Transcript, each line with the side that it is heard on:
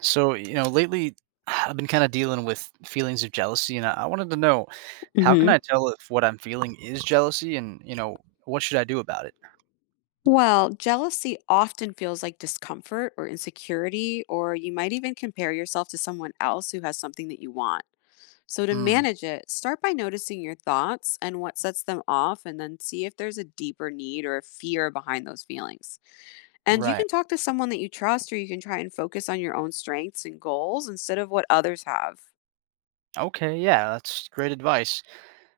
right: So, lately I've been kind of dealing with feelings of jealousy, and I wanted to know how can
left: hmm
right: I tell if what I'm feeling is jealousy, and what should I do about it?
left: Well, jealousy often feels like discomfort or insecurity, or you might even compare yourself to someone else who has something that you want. So, to
right: Hmm.
left: manage it, start by noticing your thoughts and what sets them off, and then see if there's a deeper need or a fear behind those feelings. And you
right: Right.
left: can talk to someone that you trust, or you can try and focus on your own strengths and goals instead of what others have.
right: Okay. Yeah, that's great advice.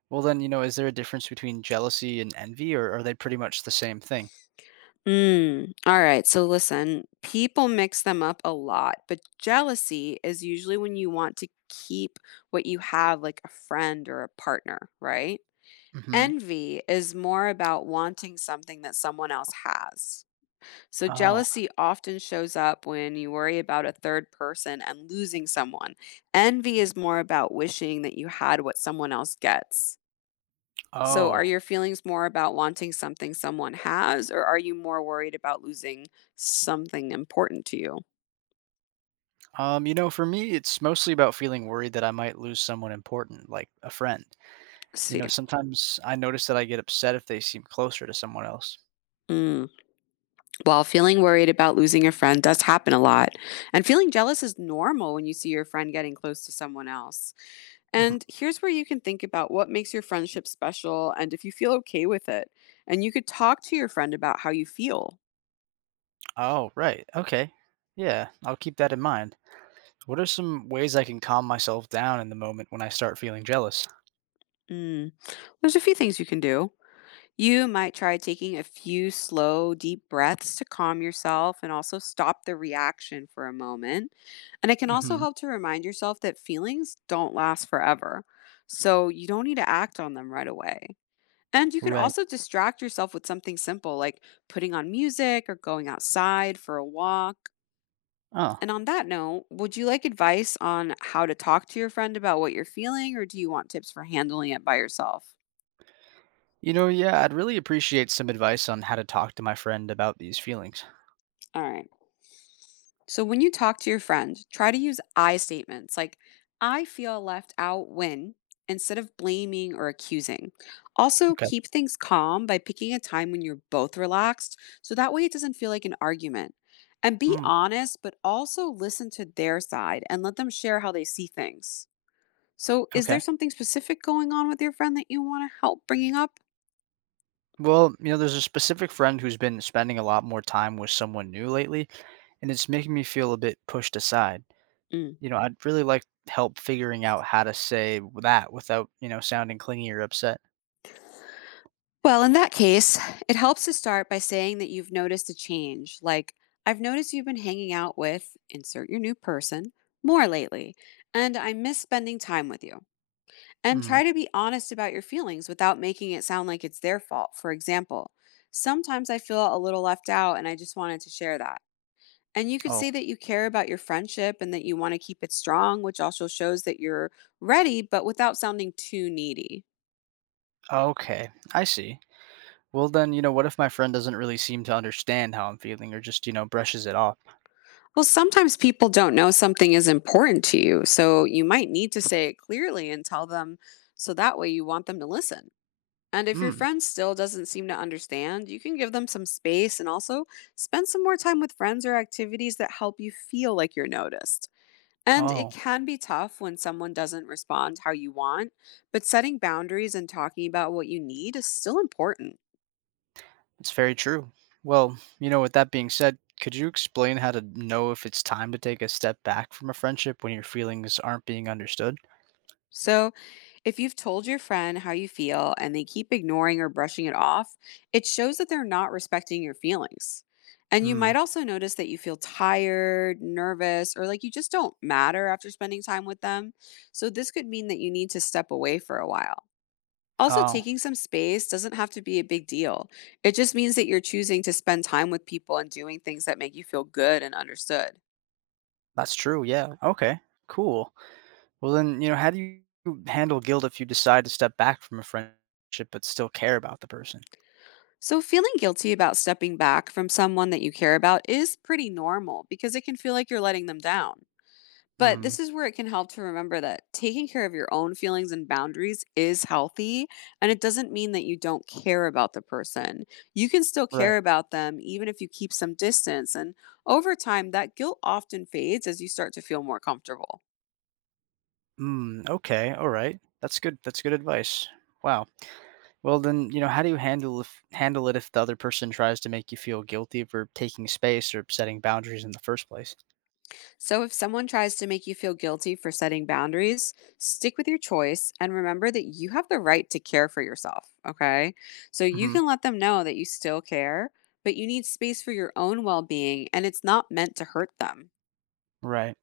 right: Well, then, is there a difference between jealousy and envy, or are they pretty much the same thing?
left: Mm, all right. So listen, people mix them up a lot, but jealousy is usually when you want to keep what you have, like a friend or a partner, right?
right: Hmm.
left: Envy is more about wanting something that someone else has. So
right: Oh.
left: jealousy often shows up when you worry about a third person and losing someone. Envy is more about wishing that you had what someone else gets. So, are
right: Oh.
left: your feelings more about wanting something someone has, or are you more worried about losing something important to you?
right: For me, it's mostly about feeling worried that I might lose someone important, like a friend. You
left: See.
right: know, sometimes I notice that I get upset if they seem closer to someone else.
left: Mm. Well, feeling worried about losing a friend does happen a lot. And feeling jealous is normal when you see your friend getting close to someone else. And here's where you can think about what makes your friendship special and if you feel okay with it. And you could talk to your friend about how you feel.
right: Oh, right. Okay. Yeah, I'll keep that in mind. What are some ways I can calm myself down in the moment when I start feeling jealous?
left: Mm. There's a few things you can do. You might try taking a few slow, deep breaths to calm yourself and also stop the reaction for a moment. And it can also
right: Hmm.
left: help to remind yourself that feelings don't last forever. So you don't need to act on them right away. And you could
right: Right.
left: also distract yourself with something simple like putting on music or going outside for a walk.
right: Oh.
left: And on that note, would you like advice on how to talk to your friend about what you're feeling, or do you want tips for handling it by yourself?
right: Yeah, I'd really appreciate some advice on how to talk to my friend about these feelings.
left: All right. So when you talk to your friend, try to use I statements like, "I feel left out when," instead of blaming or accusing. Also,
right: Okay.
left: keep things calm by picking a time when you're both relaxed, so that way it doesn't feel like an argument. And be
right: Mm,
left: honest, but also listen to their side and let them share how they see things. So, is there
right: okay.
left: something specific going on with your friend that you want to help bringing up?
right: Well, there's a specific friend who's been spending a lot more time with someone new lately, and it's making me feel a bit pushed aside.
left: Mm.
right: I'd really like help figuring out how to say that without, sounding clingy or upset.
left: Well, in that case, it helps to start by saying that you've noticed a change. Like, "I've noticed you've been hanging out with," insert your new person, "more lately, and I miss spending time with you." And
right: Mm.
left: try to be honest about your feelings without making it sound like it's their fault. For example, "Sometimes I feel a little left out and I just wanted to share that." And you could
right: Oh,
left: say that you care about your friendship and that you want to keep it strong, which also shows that you're ready, but without sounding too needy.
right: okay. I see. Well, then, what if my friend doesn't really seem to understand how I'm feeling or just, brushes it off?
left: Well, sometimes people don't know something is important to you, so you might need to say it clearly and tell them so that way you want them to listen. And if your
right: Hmm.
left: friend still doesn't seem to understand, you can give them some space and also spend some more time with friends or activities that help you feel like you're noticed. And it
right: Oh,
left: can be tough when someone doesn't respond how you want, but setting boundaries and talking about what you need is still important.
right: it's very true. Well, with that being said, could you explain how to know if it's time to take a step back from a friendship when your feelings aren't being understood?
left: So, if you've told your friend how you feel and they keep ignoring or brushing it off, it shows that they're not respecting your feelings. And you
right: Hmm.
left: might also notice that you feel tired, nervous, or like you just don't matter after spending time with them. So, this could mean that you need to step away for a while. Also,
right: Oh,
left: taking some space doesn't have to be a big deal. It just means that you're choosing to spend time with people and doing things that make you feel good and understood.
right: that's true. Yeah. Okay. Cool. Well, then, how do you handle guilt if you decide to step back from a friendship but still care about the person?
left: So, feeling guilty about stepping back from someone that you care about is pretty normal because it can feel like you're letting them down. But
right: Hmm.
left: this is where it can help to remember that taking care of your own feelings and boundaries is healthy. And it doesn't mean that you don't care about the person. You can still
right: Right.
left: care about them, even if you keep some distance. And over time, that guilt often fades as you start to feel more comfortable.
right: Hmm. Okay. All right. That's good. That's good advice. Wow. Well, then, how do you handle it if the other person tries to make you feel guilty for taking space or setting boundaries in the first place?
left: So, if someone tries to make you feel guilty for setting boundaries, stick with your choice and remember that you have the right to care for yourself. Okay. So, you
right: Hmm.
left: can let them know that you still care, but you need space for your own well being and it's not meant to hurt them.
right: Right.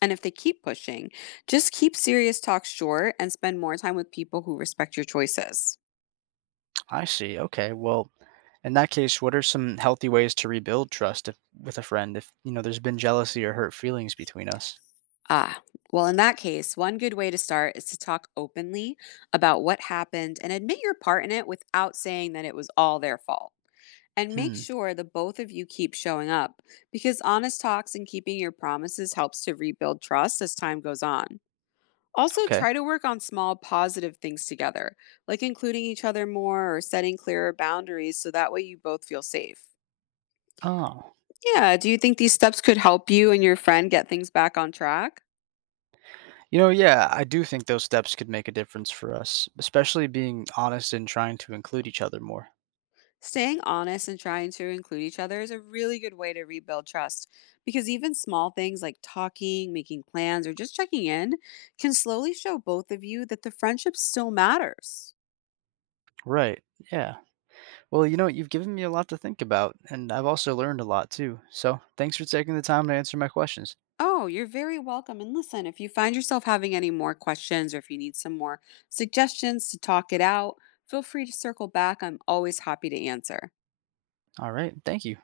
left: And if they keep pushing, just keep serious talk short and spend more time with people who respect your choices.
right: I see. Okay. Well, in that case, what are some healthy ways to rebuild trust if, with a friend if, there's been jealousy or hurt feelings between us?
left: Ah, well, in that case, one good way to start is to talk openly about what happened and admit your part in it without saying that it was all their fault. And make
right: Hmm.
left: sure the both of you keep showing up because honest talks and keeping your promises helps to rebuild trust as time goes on. Also,
right: Okay.
left: try to work on small positive things together, like including each other more or setting clearer boundaries so that way you both feel safe.
right: Oh.
left: Yeah, do you think these steps could help you and your friend get things back on track?
right: Yeah, I do think those steps could make a difference for us, especially being honest and trying to include each other more.
left: Staying honest and trying to include each other is a really good way to rebuild trust because even small things like talking, making plans, or just checking in can slowly show both of you that the friendship still matters.
right: Right. Yeah. Well, you've given me a lot to think about, and I've also learned a lot too. So, thanks for taking the time to answer my questions.
left: Oh, you're very welcome. And listen, if you find yourself having any more questions or if you need some more suggestions to talk it out, feel free to circle back. I'm always happy to answer.
right: All right. Thank you.